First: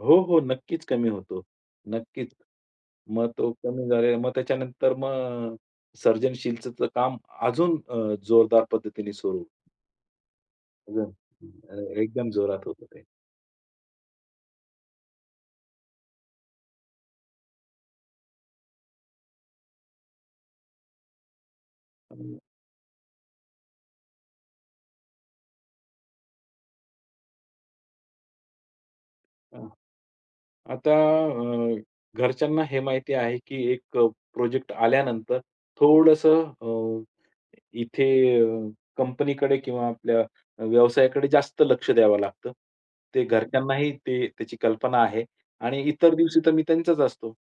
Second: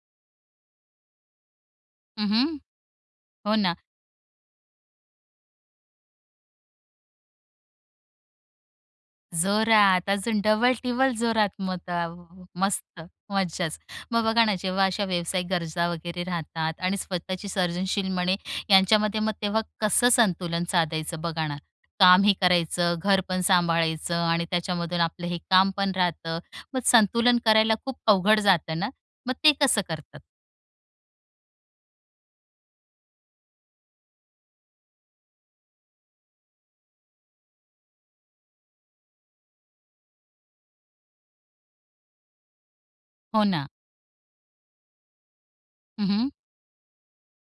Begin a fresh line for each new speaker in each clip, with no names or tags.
हो, हो. नक्कीच कमी होतो.
हं,
नक्कीच.
हं.
मग तो
हो ना.
कमी झालेला, मग त्याच्यानंतर मग सर्जनशीलचं काम अजून अ, जोरदार पद्धतीने सुरू.
जोरात. अजून
एकदम
डबल-टीबल जोरात मग. त
अ,
अ,
एकदम जोरात होतं
मस्त,
ते.
मज्जाच. मग बघा ना, जेव्हा अशा व्यावसायिक गरजा वगैरे राहतात, आणि स्वतःची सर्जनशील म्हणे यांच्यामध्ये, मग तेव्हा कसं संतुलन साधायचं, बघा ना? कामही
हं.
करायचं, घर पण सांभाळायचं, आणि त्याच्यामधून आपलं हे काम पण राहतं. मग संतुलन करायला खूप अवघड जातं ना? मग ते
हं.
कसं करतात?
आता अ, घरच्यांना हे माहिती आहे की एक अ, प्रोजेक्ट आल्यानंतर थोडंसं अ, इथे अ, कंपनीकडे किंवा आपल्या व्यवसायाकडे जास्त लक्ष द्यावं लागतं. ते
हो ना.
घरच्यांनाही ते त्याची कल्पना आहे, आणि
हं,
इतर
हं.
दिवशी तर मी त्यांचाच असतो.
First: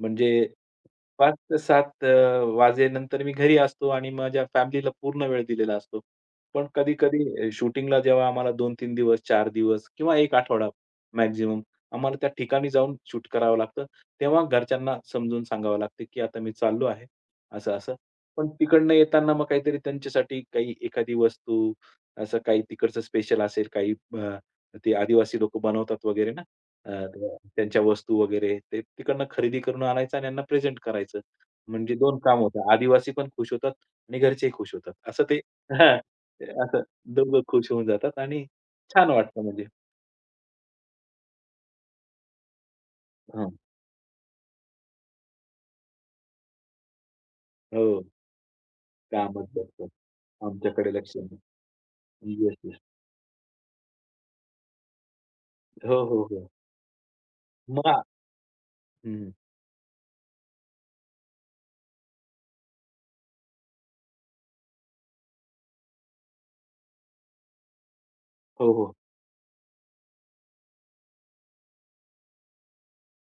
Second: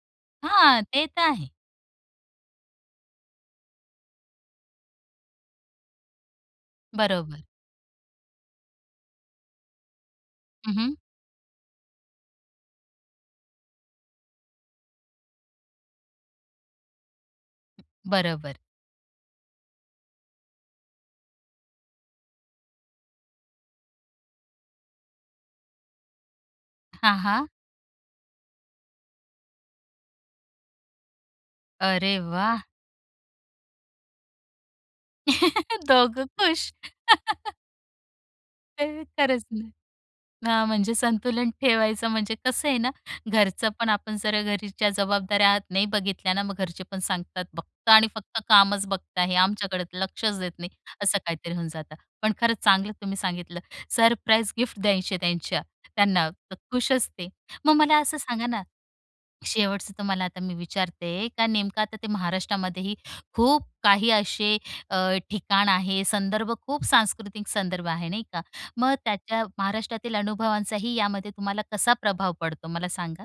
म्हणजे
हां, ते तर
5
आहे.
ते 7 अ, वाजेनंतर मी घरी असतो, आणि माझ्या फॅमिलीला पूर्ण वेळ दिलेला असतो. पण
बरोबर.
कधी-कधी शूटिंगला जेव्हा आम्हाला 2-3 दिवस, 4 दिवस, किंवा 1 आठवडा
हं, हं.
मॅक्सिमम आम्हाला त्या ठिकाणी जाऊन शूट करावं लागतं. तेव्हा घरच्यांना समजून सांगावं लागतं की, "आता मी चाललो आहे. असं-असं." पण
बरोबर.
तिकडनं येताना मग काहीतरी त्यांच्यासाठी, काही एखादी वस्तू असं काही तिकडचं स्पेशल असेल, काही अ, ते आदिवासी लोकं बनवतात वगैरे ना, अ,
हां, हां.
त्यांच्या वस्तू वगैरे, ते तिकडनं खरेदी करून आणायचं, आणि त्यांना प्रेझेंट करायचं. म्हणजे दोन
अरे
कामं
वाह!
होतात. आदिवासी पण खुश होतात, आणि घरचेही खुश होतात. असं ते हां.
दोघं खुश.
असं दोघं खुश होऊन जातात, आणि
अ,
छान
खरंच
वाटतं म्हणजे.
ना. हां. म्हणजे संतुलन ठेवायचं म्हणजे कसं आहे ना.
हां.
घरचं पण आपण जर घरच्या जबाबदाऱ्या नाही बघितल्या ना, मग घरचे पण सांगतात, "फक्त
हो.
आणि फक्त कामच बघता आहे.
काम
आमच्याकडे
करतात.
लक्षच देत नाही."
आमच्याकडे लक्ष
असं
नाही.
काहीतरी होऊन जातं. पण
येस,
खरंच
येस.
चांगलं तुम्ही सांगितलं, सरप्राईज गिफ्ट द्यायचे त्यांच्या
हो, हो,
त्यांना.
हो.
खुश असते. मग
मग आ
मला असं सांगा ना,
हं.
शेवटचं तुम्हाला आता मी विचारते का, नेमकं आता ते महाराष्ट्रामध्येही खूप काही असे अ, ठिकाण आहे, संदर्भ, खूप सांस्कृतिक संदर्भ आहे नाही का?
हो,
मग
हो.
त्याच्या महाराष्ट्रातील अनुभवांचाही यामध्ये तुम्हाला कसा प्रभाव पडतो, मला सांगा?